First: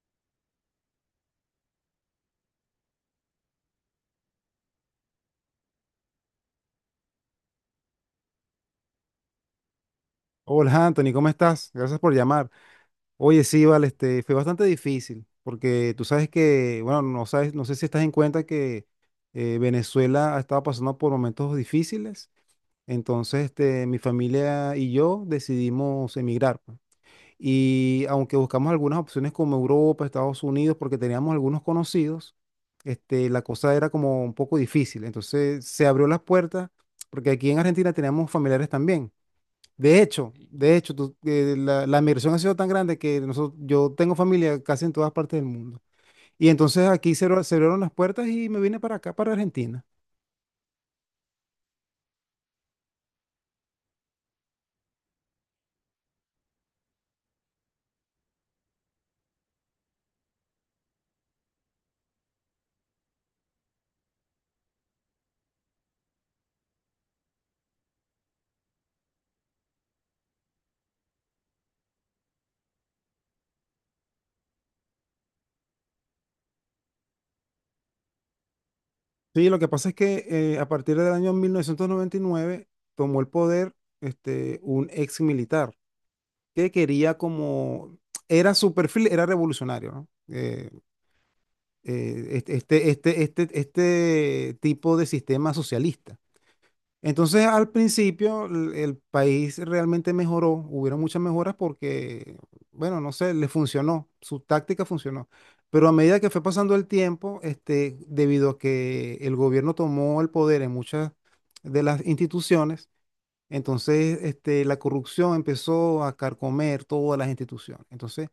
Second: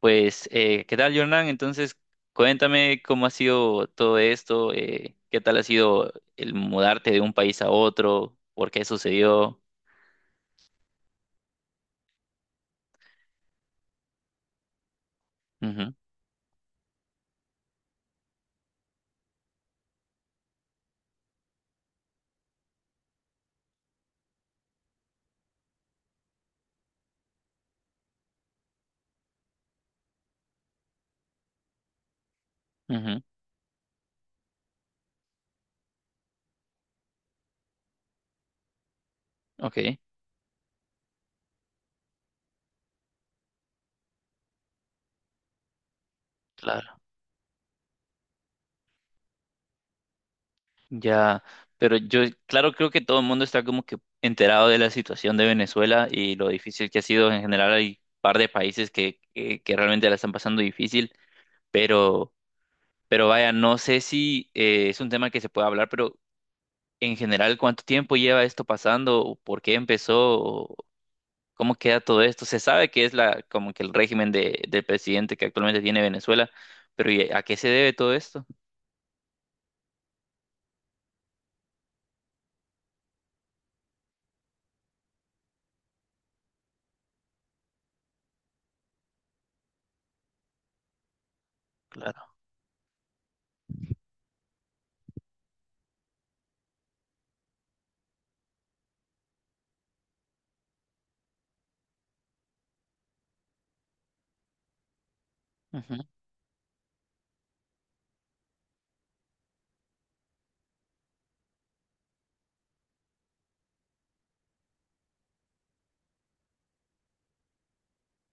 Pues, ¿qué tal, Jordan? Entonces, cuéntame cómo ha sido todo esto, qué tal ha sido el mudarte de un país a otro, por qué sucedió. Hola Anthony, ¿cómo estás? Gracias por llamar. Oye, sí, vale, fue bastante difícil, Ujú, porque tú sabes que, bueno, no sabes, no sé si estás en cuenta que Venezuela ha estado pasando por momentos difíciles. Entonces, mi familia y yo decidimos emigrar, pues. Y aunque buscamos algunas opciones como Europa, Estados Unidos, porque teníamos algunos conocidos, ujú, la cosa era como un poco difícil. Entonces, se abrió las puertas, porque aquí en Argentina teníamos familiares también. ok, De hecho, la migración ha sido tan grande que nosotros, yo tengo familia casi en todas partes del mundo. Y entonces claro, aquí se abrieron las puertas y me vine para acá, para Argentina. ya. Pero yo, claro, creo que todo el mundo está como que enterado de la situación de Venezuela y lo difícil que ha sido. En general, hay un par de países que realmente la están pasando difícil, pero, pero vaya, no sé si es un tema que se puede hablar, pero en general, ¿cuánto tiempo lleva esto pasando? ¿O por qué empezó? ¿O cómo queda todo esto? Se sabe que es como que el régimen del presidente que actualmente tiene Venezuela, pero ¿y a qué se debe todo esto? Sí, lo que pasa es que a partir del año 1999 tomó el poder un ex militar que quería como, era su perfil, era revolucionario, ¿no? Claro, eh, este, este tipo de sistema socialista. Entonces, al principio, el país realmente mejoró, hubieron muchas mejoras porque, bueno, no sé, le funcionó, su táctica funcionó. Pero a ujú, medida que fue pasando el tiempo, debido a que el gobierno tomó el poder en muchas de las instituciones, entonces, la corrupción empezó a carcomer todas las instituciones. Entonces,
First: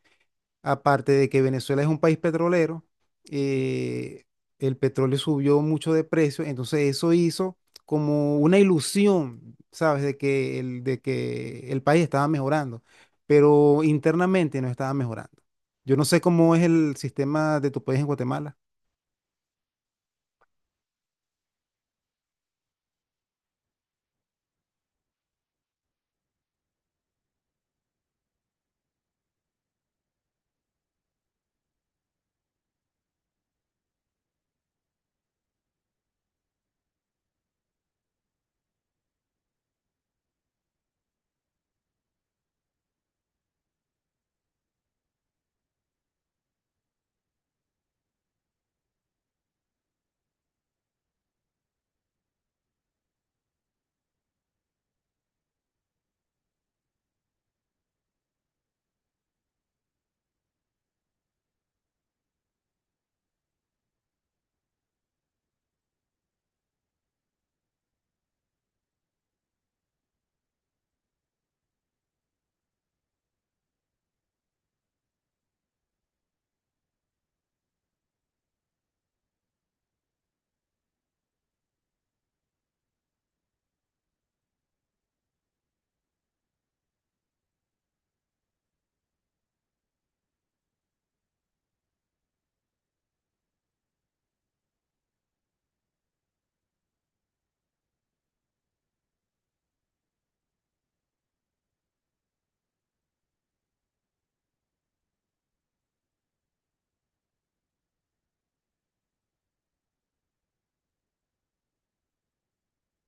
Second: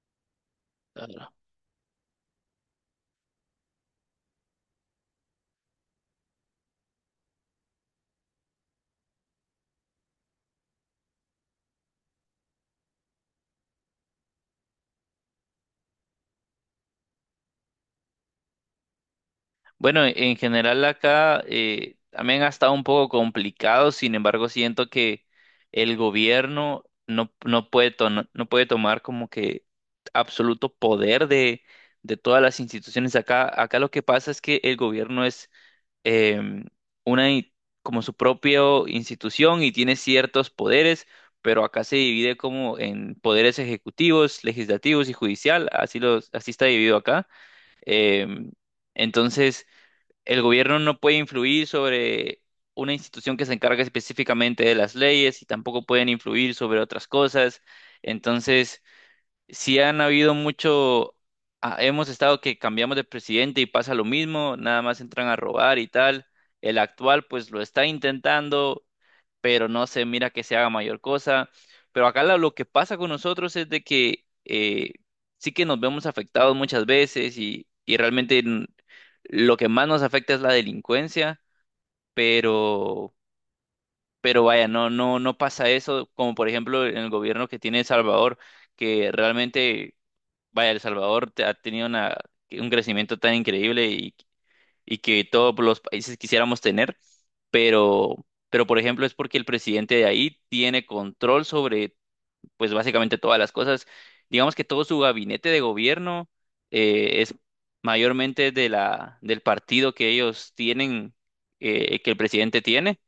aparte de claro. que Venezuela es un país petrolero, eh, el petróleo subió mucho de precio, entonces eso hizo como una ilusión, ¿sabes? De que el país estaba mejorando, pero internamente no estaba mejorando. Yo no sé cómo es el sistema de tu país en Guatemala. Bueno, en general acá también ha estado un poco complicado. Sin embargo, siento que el gobierno no puede, no puede tomar como que absoluto poder de todas las instituciones acá. Acá lo que pasa es que el gobierno es em, una i- como su propia institución y tiene ciertos poderes, pero acá se divide como en poderes ejecutivos, legislativos y judicial, así los, así está dividido acá. Em, entonces, el gobierno no puede influir sobre una institución que se encarga específicamente de las leyes y tampoco pueden influir sobre otras cosas. Entonces, si han habido mucho, ah, hemos estado que cambiamos de presidente y pasa lo mismo, nada más entran a robar y tal. El actual pues lo está intentando, pero no se mira que se haga mayor cosa. Pero acá lo que pasa con nosotros es de que sí que nos vemos afectados muchas veces y realmente lo que más nos afecta es la delincuencia, pero, pero vaya, no pasa eso como por ejemplo en el gobierno que tiene El Salvador, que realmente... Vaya, El Salvador ha tenido una, un crecimiento tan increíble y que todos los países quisiéramos tener, pero por ejemplo es porque el presidente de ahí tiene control sobre, pues básicamente todas las cosas. Digamos que todo su gabinete de gobierno es mayormente de del partido que ellos tienen, que el presidente tiene.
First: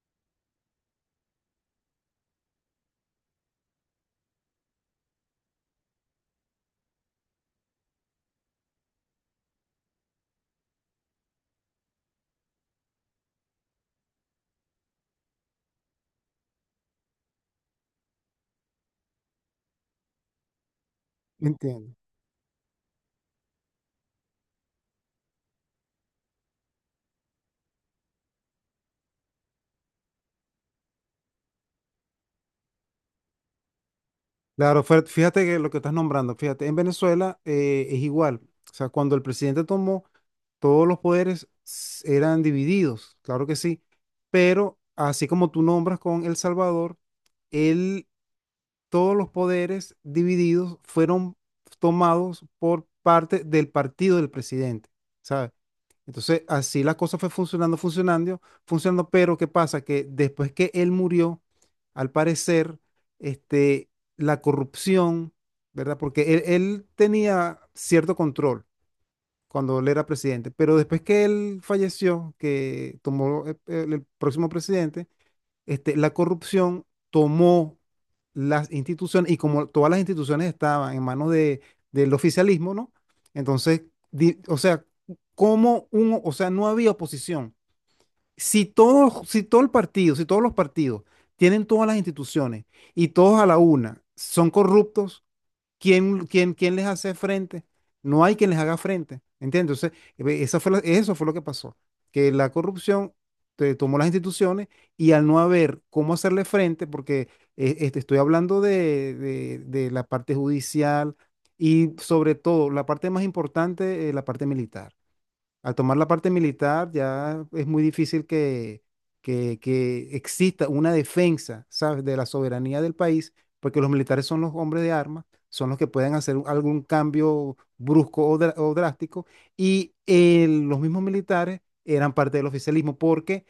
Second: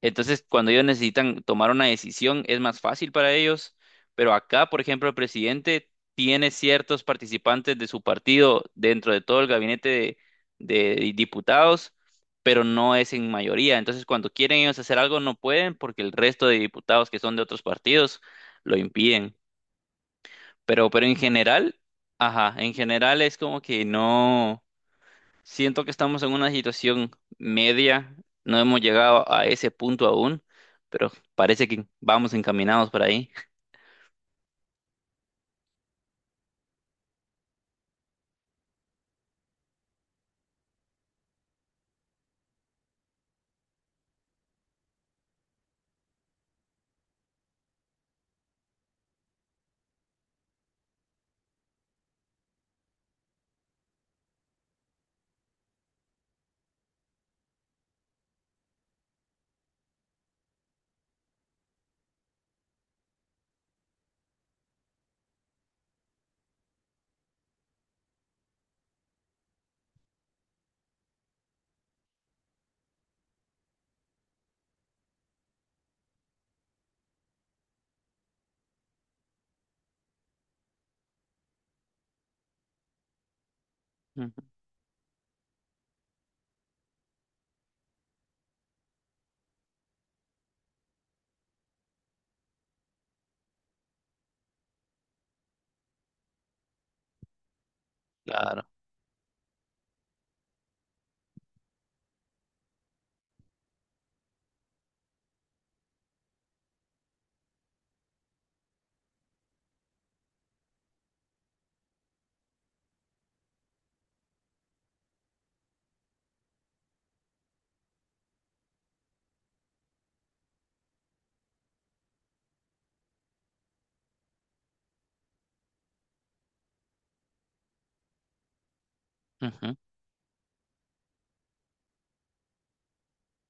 Entonces, cuando ellos necesitan tomar una decisión, es más fácil para ellos. Pero acá, por ejemplo, el presidente tiene ciertos participantes de su partido dentro de todo el gabinete de diputados, pero no es en mayoría. Entonces, cuando quieren ellos hacer algo, no pueden porque el resto de diputados que son de otros partidos lo impiden. Pero en general, Entiendo. ajá, en general es como que no. Siento que estamos en una situación media, no hemos llegado a ese punto aún, pero parece que vamos encaminados por ahí. Claro, fíjate que lo que estás nombrando, fíjate, en Venezuela es igual. O sea, cuando el presidente tomó, todos los poderes eran divididos, claro que sí, pero así como tú nombras con El Salvador, él, todos los poderes divididos fueron tomados por parte del partido del presidente, ¿sabes? Entonces, así la cosa fue funcionando, funcionando, funcionando, pero ¿qué pasa? Que después que él murió, al parecer, este, la corrupción, ¿verdad? Porque él tenía cierto control cuando él era presidente. Pero después que él falleció, que tomó el próximo presidente, la corrupción tomó las instituciones y como todas las instituciones estaban en manos del oficialismo, ¿no? Entonces, Ujú, o sea, como uno, o sea, no había oposición. Si todo, si todo el partido, si todos los partidos tienen todas las instituciones y todos a la una son corruptos, ¿Quién les hace frente? No hay quien les claro, haga frente, ¿entiendes? Entonces, eso fue lo que pasó, que la corrupción te tomó las instituciones y al no haber cómo hacerle frente, porque estoy hablando de, la parte judicial y sobre todo la parte más importante, la parte militar. Al tomar la parte militar ya es muy difícil que, que exista una defensa, ¿sabes?, de la soberanía del país, porque los militares son los hombres de armas, son los que pueden hacer algún cambio brusco o drástico, ujú, y los mismos militares eran parte del oficialismo porque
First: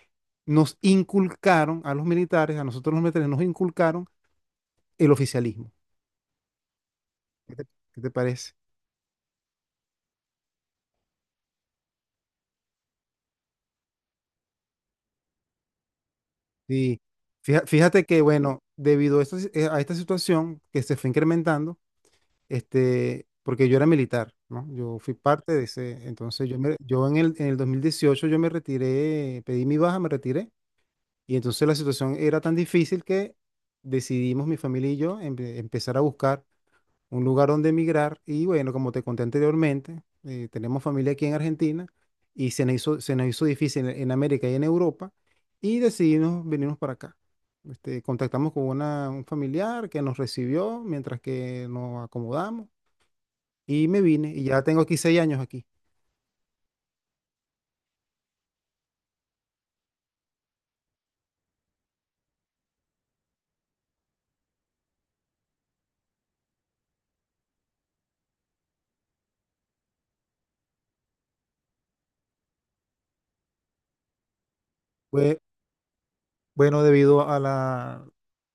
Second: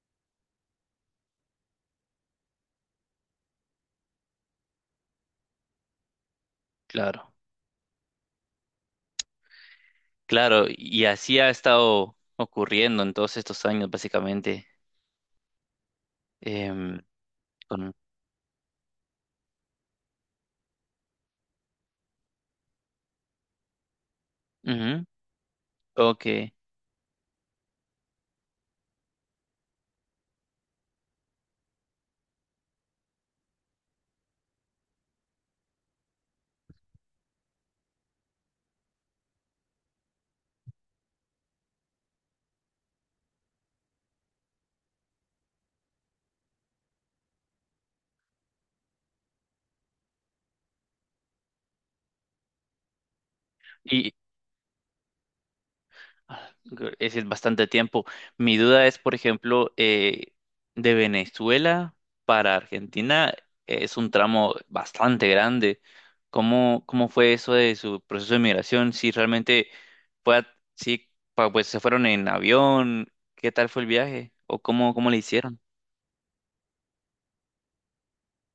nos inculcaron a los militares, a nosotros los militares nos inculcaron el oficialismo. claro, ¿Qué te, qué te parece? claro, y así ha estado ocurriendo en todos estos años, básicamente. em, Sí. Con, Fíjate que, bueno, debido a esta a esta situación que se fue incrementando, porque yo era militar, ¿no? Yo ujú, fui parte de ese, ok. entonces yo, yo en el 2018 yo me retiré, pedí mi baja, me retiré, y entonces la situación era tan difícil que decidimos mi familia y yo empezar a buscar un lugar donde emigrar, y bueno, como te conté anteriormente, tenemos familia aquí en Argentina, y se nos hizo difícil en, América y en Europa, y decidimos venirnos para acá. Contactamos con una, un familiar que nos recibió mientras que nos acomodamos y me Y, vine y ya tengo aquí 6 años aquí. es decir, bastante tiempo. Mi duda es, por ejemplo, de Venezuela para Argentina es un tramo bastante grande. Cómo fue eso de su proceso de migración? Si realmente fue, a- si pa- pues se fueron en avión, ¿qué tal fue el viaje? ¿O cómo le Fue, hicieron? bueno, debido a la.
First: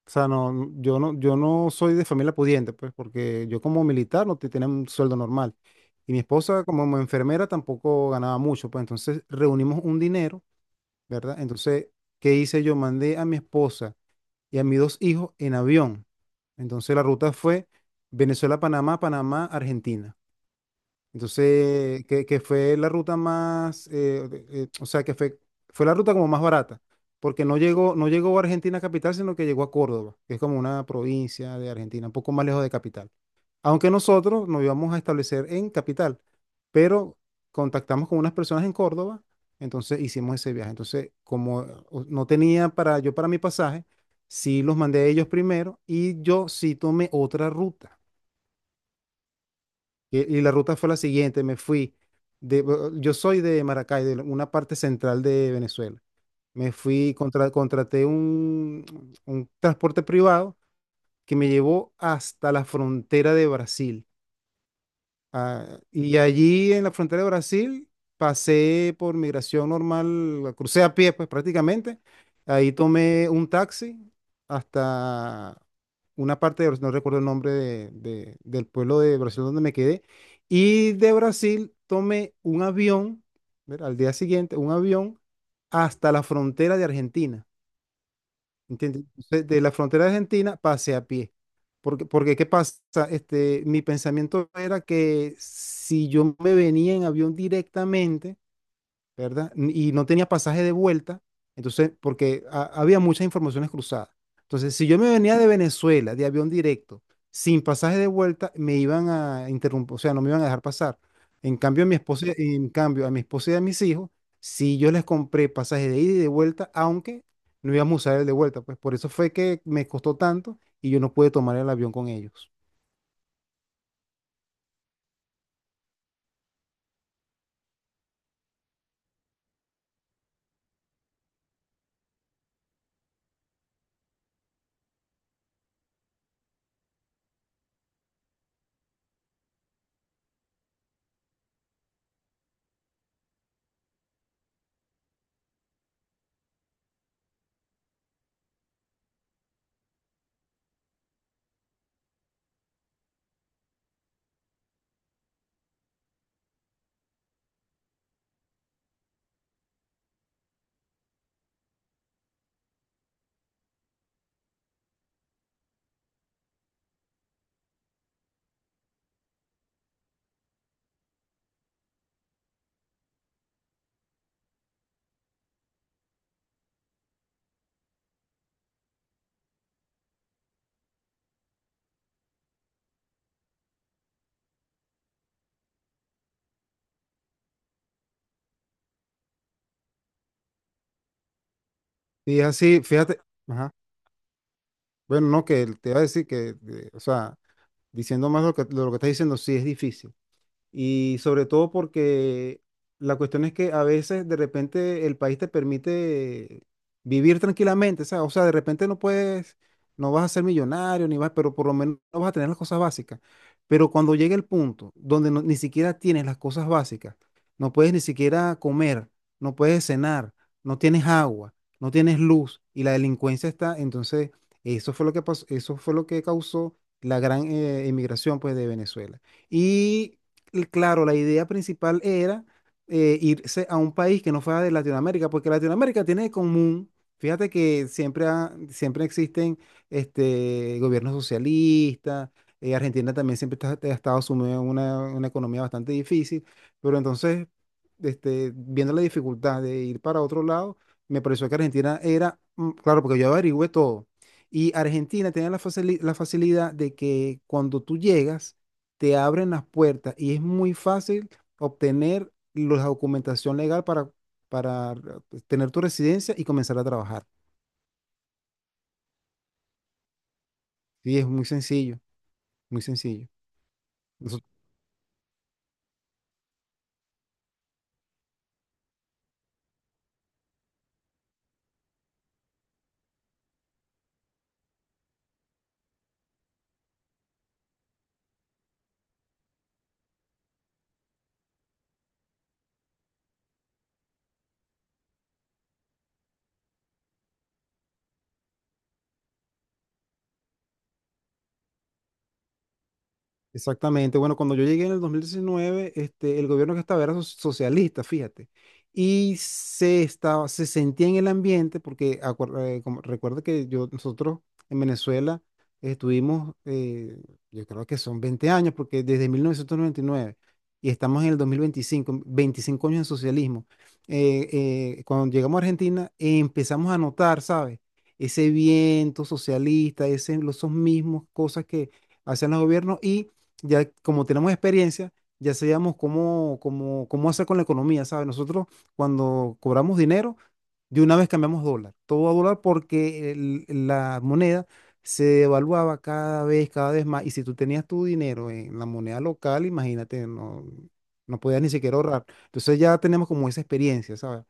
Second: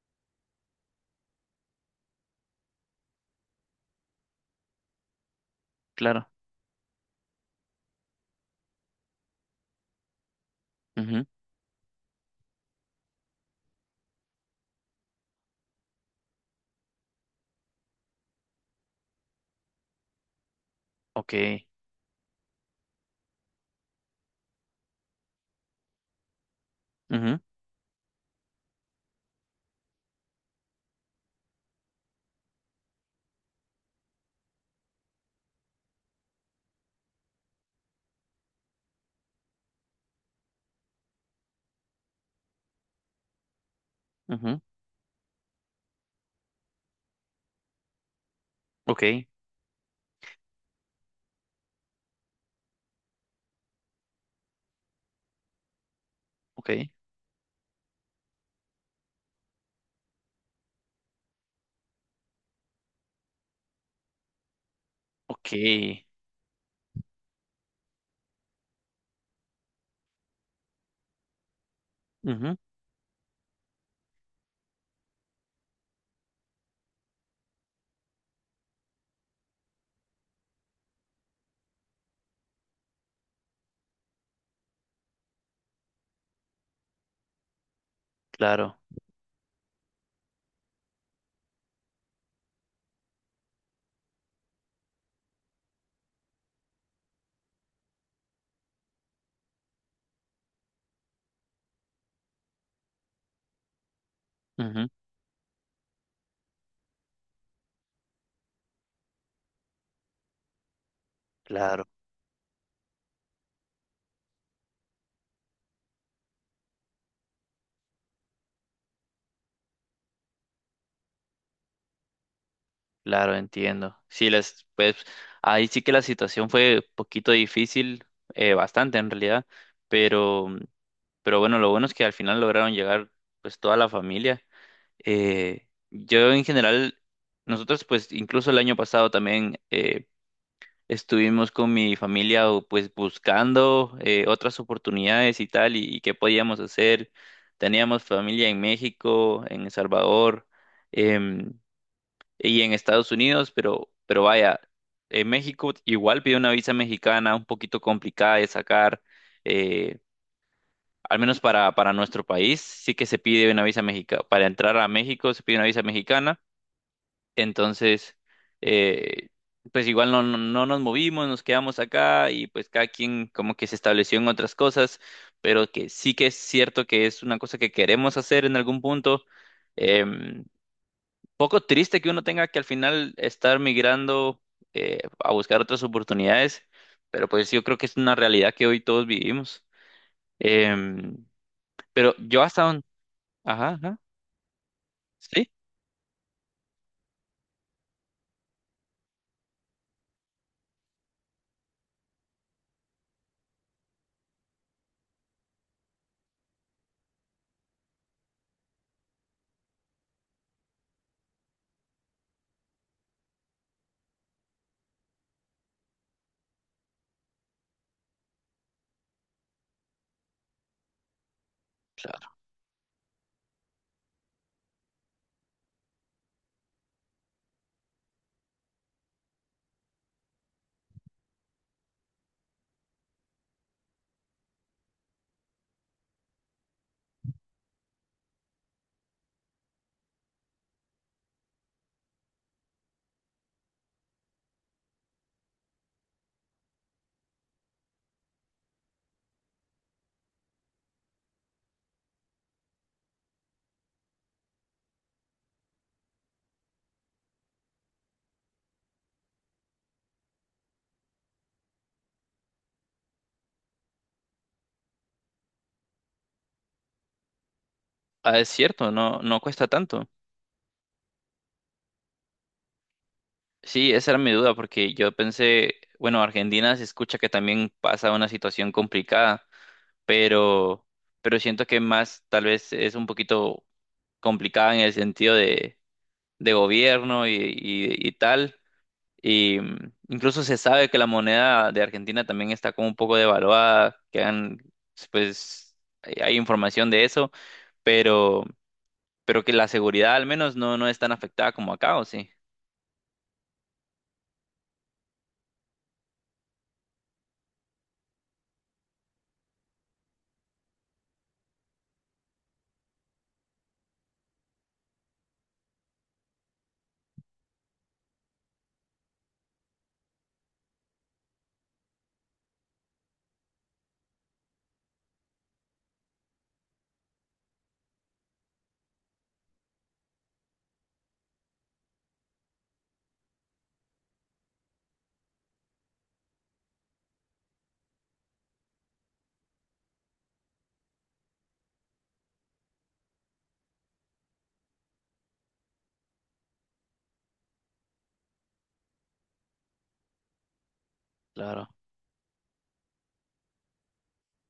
O sea, no, yo no soy de familia pudiente, pues, porque yo como militar no tenía un sueldo normal. Y mi Claro. esposa como enfermera tampoco ganaba mucho, pues entonces reunimos un dinero, Ujú. ¿verdad? Entonces, ¿qué hice yo? Mandé a mi esposa y a mis dos hijos en avión. Entonces la ruta fue Venezuela-Panamá, Panamá-Argentina. Ok. Entonces, que fue la ruta más, o sea, fue la ruta como más barata, Ujú, porque no llegó a Argentina capital, sino que llegó a Córdoba, que es como una provincia de Argentina, un poco más lejos de capital. Aunque nosotros nos íbamos a establecer en capital, pero contactamos con unas personas en Córdoba, entonces hicimos ese viaje. Entonces, como no tenía para yo para mi pasaje, ujú. sí los mandé a ellos primero y yo sí tomé otra ruta. Ok. Y la ruta fue la siguiente, me fui de, yo soy de Maracay, de una parte central de Venezuela. Ok. Me fui, contraté un, transporte privado que me llevó hasta la frontera de Brasil. Ok. Ah, y allí en la frontera de Brasil pasé por migración normal, crucé a pie, pues prácticamente. Ujú. Ahí tomé un taxi hasta una parte de Brasil, no recuerdo el nombre del pueblo de Brasil donde me quedé. Y de Brasil tomé un avión, ¿verdad? Al día siguiente, un avión hasta la frontera de Argentina. Claro. ¿Entiendes? Entonces, de la frontera de Argentina pasé a pie. Porque ¿qué pasa? Mi pensamiento era que si yo me venía en avión directamente, ¿verdad? Y no tenía pasaje de vuelta, entonces, porque había muchas informaciones cruzadas. Entonces, si Ujú. yo me venía de Venezuela, de avión directo, sin pasaje de vuelta, me iban a interrumpir, o sea, no me iban a dejar pasar. En cambio, Claro. a mi esposa, en cambio, a mi esposa y a mis hijos, si yo les compré pasaje de ida y de vuelta, aunque no íbamos a usar el de vuelta, pues por eso fue que me costó tanto y yo no pude tomar el avión con ellos. Claro, entiendo. Sí, les, pues ahí sí que la situación fue poquito difícil, bastante en realidad, pero, pero bueno, lo bueno es que al final lograron llegar pues toda la familia. Yo en general, nosotros pues incluso el año pasado también estuvimos con mi familia o, pues buscando otras oportunidades y tal, y qué podíamos hacer. Teníamos familia en México, en El Salvador, em, y en Estados Unidos, pero vaya, en México igual pide una visa mexicana un poquito complicada de sacar, eh, al menos para nuestro país, sí que se pide una visa mexicana, para entrar a México se pide una visa mexicana. Entonces, eh, pues igual no nos movimos, nos quedamos acá y pues cada quien como que se estableció en otras cosas, pero que sí que es cierto que es una cosa que queremos hacer en algún punto. em, poco triste que uno tenga que al final estar migrando a buscar otras oportunidades, pero pues yo creo que es una realidad que hoy todos vivimos. Em, pero Y yo hasta así, un... fíjate, ajá. Ajá, ajá, Bueno, no, sí, que te iba a decir que, o sea, diciendo más lo que, estás diciendo, sí es difícil. Y sobre todo porque la cuestión es que a veces de repente el país te permite vivir tranquilamente, ¿sabes? O sea, de repente no puedes, no vas a ser millonario, ni vas, pero por lo menos no vas a tener las cosas básicas. Pero cuando llega el punto donde ni siquiera tienes las cosas básicas, no puedes ni siquiera comer, no puedes cenar, no tienes agua, no tienes claro. luz y la delincuencia está, entonces eso fue lo que pasó, eso fue lo que causó la gran emigración pues de Venezuela. Y claro, la idea principal era irse a un país que no fuera de Latinoamérica, porque Latinoamérica tiene de común, fíjate que siempre, siempre existen gobiernos socialistas, Argentina también siempre ha estado sumida en una, economía bastante difícil, pero entonces, viendo la dificultad de ir para otro lado, me pareció que Argentina era, claro, porque yo averigüé todo, y Argentina tenía la la facilidad de que cuando tú llegas, te abren las puertas y es muy fácil obtener la documentación legal para, para tener tu residencia y comenzar a trabajar. Ah, es cierto, no, no cuesta tanto. Sí, es muy sencillo, muy sencillo. Sí, esa era mi Nosotros duda porque yo pensé, bueno, Argentina se escucha que también pasa una situación complicada, pero, pero siento que más tal vez es un poquito complicada en el sentido de gobierno y y tal. Y mm, incluso se sabe que la moneda de Argentina también está como un poco devaluada, que han, pues hay información de eso, pero, pero que la seguridad al menos no es tan afectada como acá, ¿o sí? Exactamente. Bueno, cuando yo llegué en el 2019, el gobierno que estaba era socialista, fíjate. Y se sentía en el ambiente, porque recuerda que yo, nosotros en Venezuela estuvimos, yo creo que son 20 años, porque desde 1999 y nueve y estamos en el 2025, 25 años en socialismo. Eh, cuando llegamos a Argentina, empezamos a notar, ¿sabes? Ese viento socialista, ese, esos mismos cosas que hacían los gobiernos ya como tenemos experiencia, ya sabíamos cómo, hacer con la economía, ¿sabes? Nosotros cuando cobramos dinero, de una vez cambiamos dólar, todo a dólar porque la moneda se devaluaba cada vez más. Y si tú tenías tu dinero en la moneda local, imagínate, no, no podías Claro, ni siquiera ahorrar. Entonces ya tenemos como esa experiencia, ¿sabes?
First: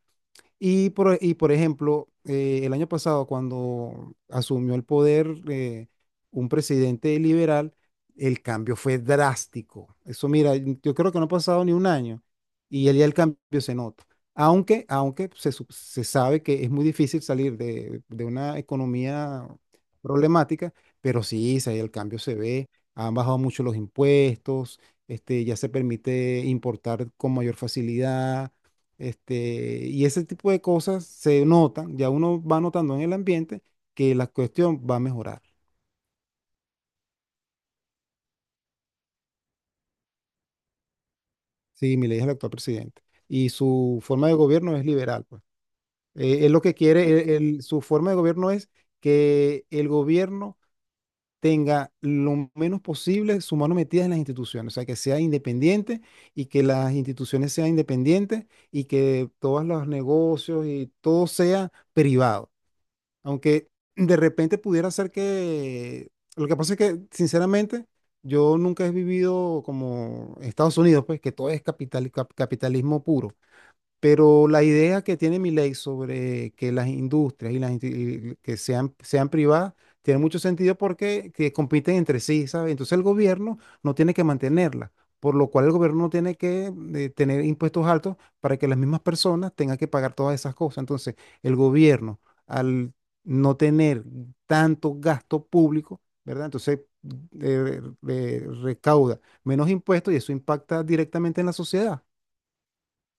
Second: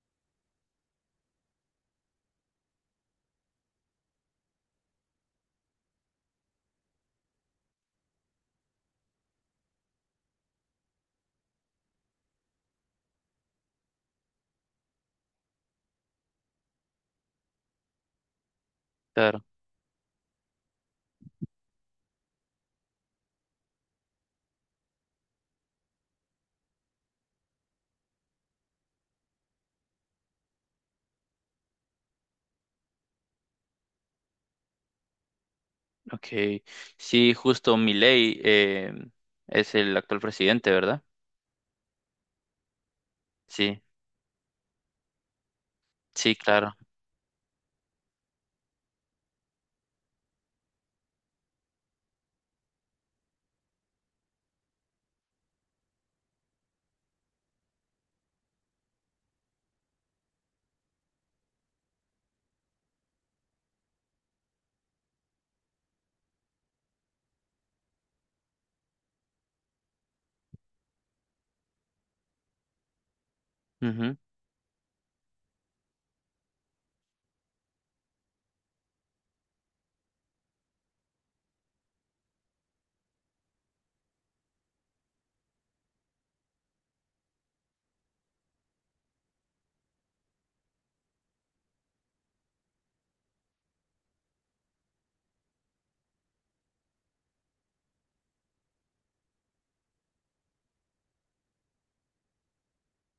Y por ejemplo, el año pasado, cuando asumió el poder un presidente liberal, el cambio fue drástico. Eso, mira, yo creo que no ha pasado ni un año ya el cambio se nota. Aunque se sabe que es muy difícil salir de una claro. economía problemática, pero sí, sí, el cambio se ve. Han bajado mucho los impuestos, ya se permite importar con mayor facilidad y ese tipo de cosas se notan, ya uno va notando en el ambiente que la cuestión va a mejorar. Ok. Sí, justo Milei es el actual presidente, ¿verdad? Sí, Milei es el actual presidente y Sí, su forma de gobierno es liberal, pues. sí, Él lo que claro. quiere, su forma de gobierno es que el gobierno tenga lo menos posible su mano metida en las instituciones, o sea, que sea independiente y que las instituciones sean independientes y que todos los negocios y todo sea privado. Aunque de repente pudiera ser que. Lo que pasa es que, sinceramente, yo nunca he vivido como en Estados Unidos, pues, que todo es capital, capitalismo puro. Ujú. Pero la idea que tiene mi ley sobre que las industrias y las y que sean privadas tiene mucho sentido porque que compiten entre sí, ¿sabes? Entonces el gobierno no tiene que mantenerlas, por lo cual el gobierno no tiene que tener impuestos altos para que las mismas personas tengan que pagar todas esas cosas. Entonces el gobierno, al no tener tanto gasto público, ¿verdad? Entonces recauda menos impuestos y eso impacta directamente en la sociedad.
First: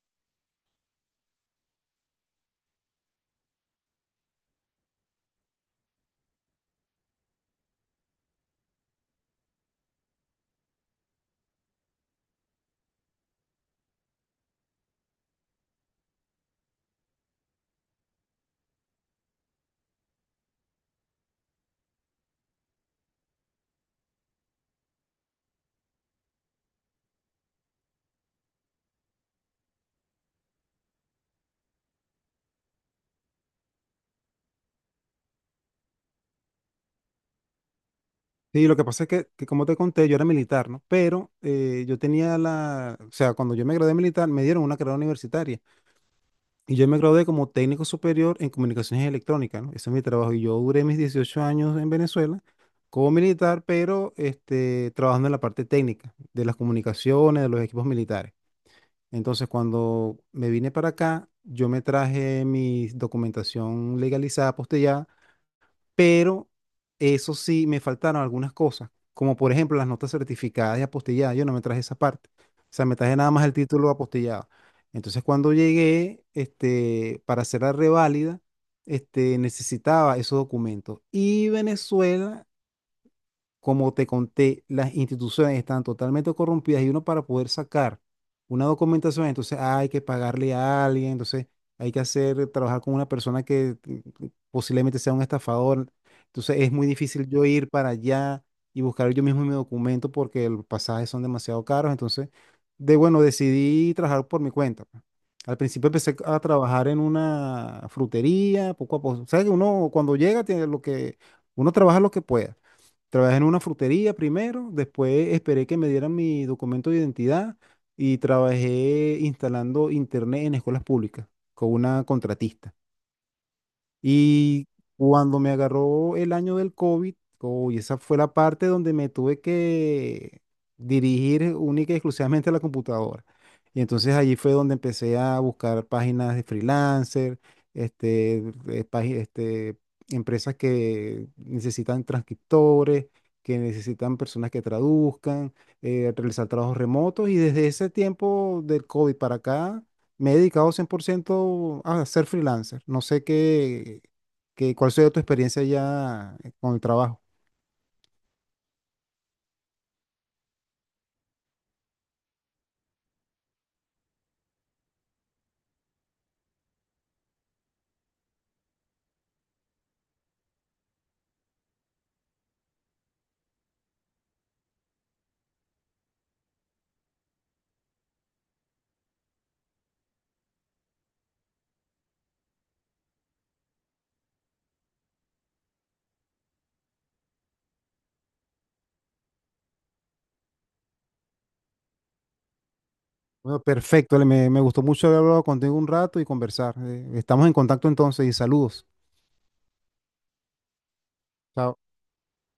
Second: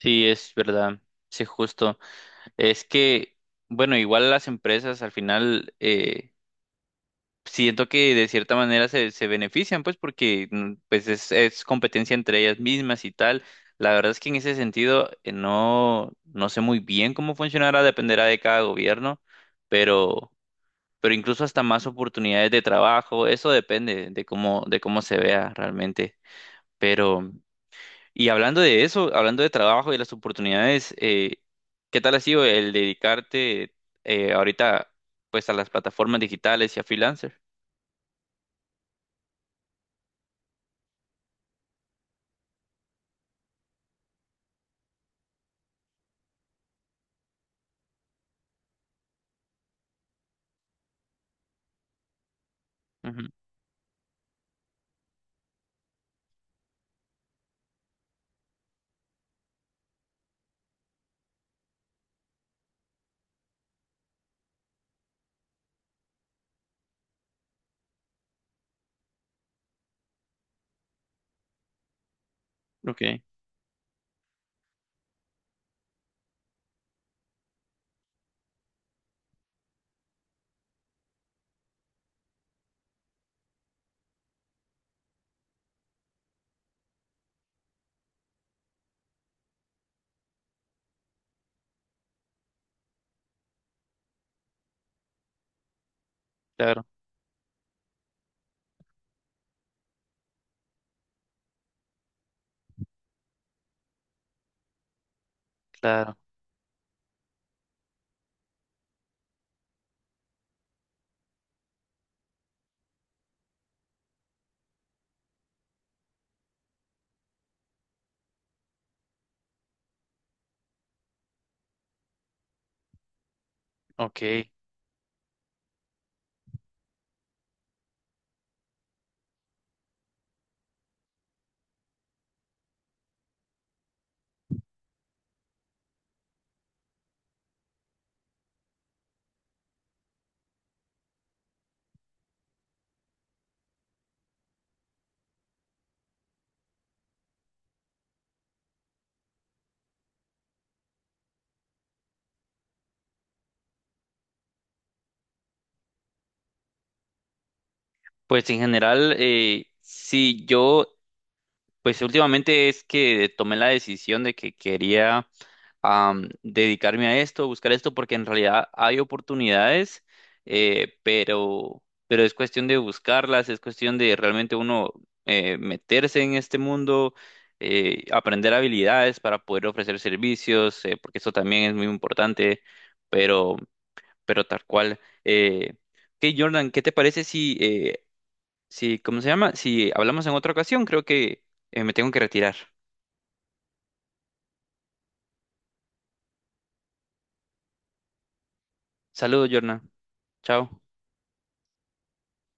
Sí, es verdad. Sí, justo. Es que, bueno, igual las empresas al final... siento que de cierta manera se benefician, pues, porque pues es competencia entre ellas mismas y tal. La verdad es que en ese sentido no, no sé muy bien cómo funcionará, dependerá de cada gobierno, pero, pero incluso hasta más oportunidades de trabajo, eso depende de cómo se vea realmente. Pero, y hablando de eso, hablando de trabajo y las oportunidades, ¿qué tal ha sido el dedicarte ahorita pues a las plataformas digitales y a freelancer? Sí, lo que pasa es que, como te conté, yo era militar, ¿no? Pero yo tenía la, o sea, cuando yo me gradué de militar, me dieron una carrera universitaria y yo me gradué como técnico superior en comunicaciones electrónicas, ¿no? Ese es mi trabajo y yo duré mis 18 años en Venezuela como Ujú, militar, pero trabajando en la parte técnica de las comunicaciones, de los equipos militares. Entonces, cuando me vine para acá, yo me traje mi documentación legalizada, postillada, pero eso sí, me faltaron algunas cosas, como por ejemplo las notas certificadas y apostilladas, yo no me traje esa parte, o sea, me traje ok, nada más el título apostillado. Entonces cuando llegué, para hacer la reválida, necesitaba esos documentos. Y Venezuela, como te conté, las instituciones están totalmente corrompidas y uno para poder sacar una documentación, entonces hay que pagarle a alguien, entonces hay que hacer, trabajar con una persona que posiblemente sea un estafador. Entonces es claro, muy difícil yo ir para allá y buscar yo mismo mi documento porque los pasajes son demasiado caros. Entonces, de bueno, decidí trabajar por mi cuenta, pues. Al principio empecé claro, a trabajar en una frutería, poco a poco. O sea que uno cuando llega tiene lo que, uno trabaja lo que pueda. Trabajé en una frutería primero, después esperé que me dieran mi documento de identidad y trabajé instalando internet en escuelas públicas con una contratista. ok. Y cuando me agarró el año del COVID, uy, esa fue la parte donde me tuve que dirigir única y exclusivamente a la computadora. Y entonces allí fue donde empecé a buscar páginas de freelancer, este, eh, pági- este, empresas que necesitan transcriptores, que necesitan personas que traduzcan, realizar trabajos remotos. Y desde ese tiempo del COVID para acá me he dedicado 100% a ser freelancer. No sé qué, cuál sea tu experiencia ya con el trabajo. Pues en general, sí, yo, pues últimamente es que tomé la decisión de que quería dedicarme a esto, buscar esto, porque en realidad hay oportunidades, eh, pero, pero es cuestión de buscarlas, es cuestión de realmente uno meterse en este mundo, aprender habilidades para poder ofrecer servicios, porque eso también es muy importante, pero... pero tal cual. Ok, Jordan, ¿qué te parece si, si, ¿cómo se llama? Si hablamos en otra ocasión, creo que me tengo que retirar. Bueno, perfecto. Ale, me gustó mucho haber hablado contigo un rato y conversar. Estamos en contacto entonces y saludos. Saludos, Jordan. Chao. Chao.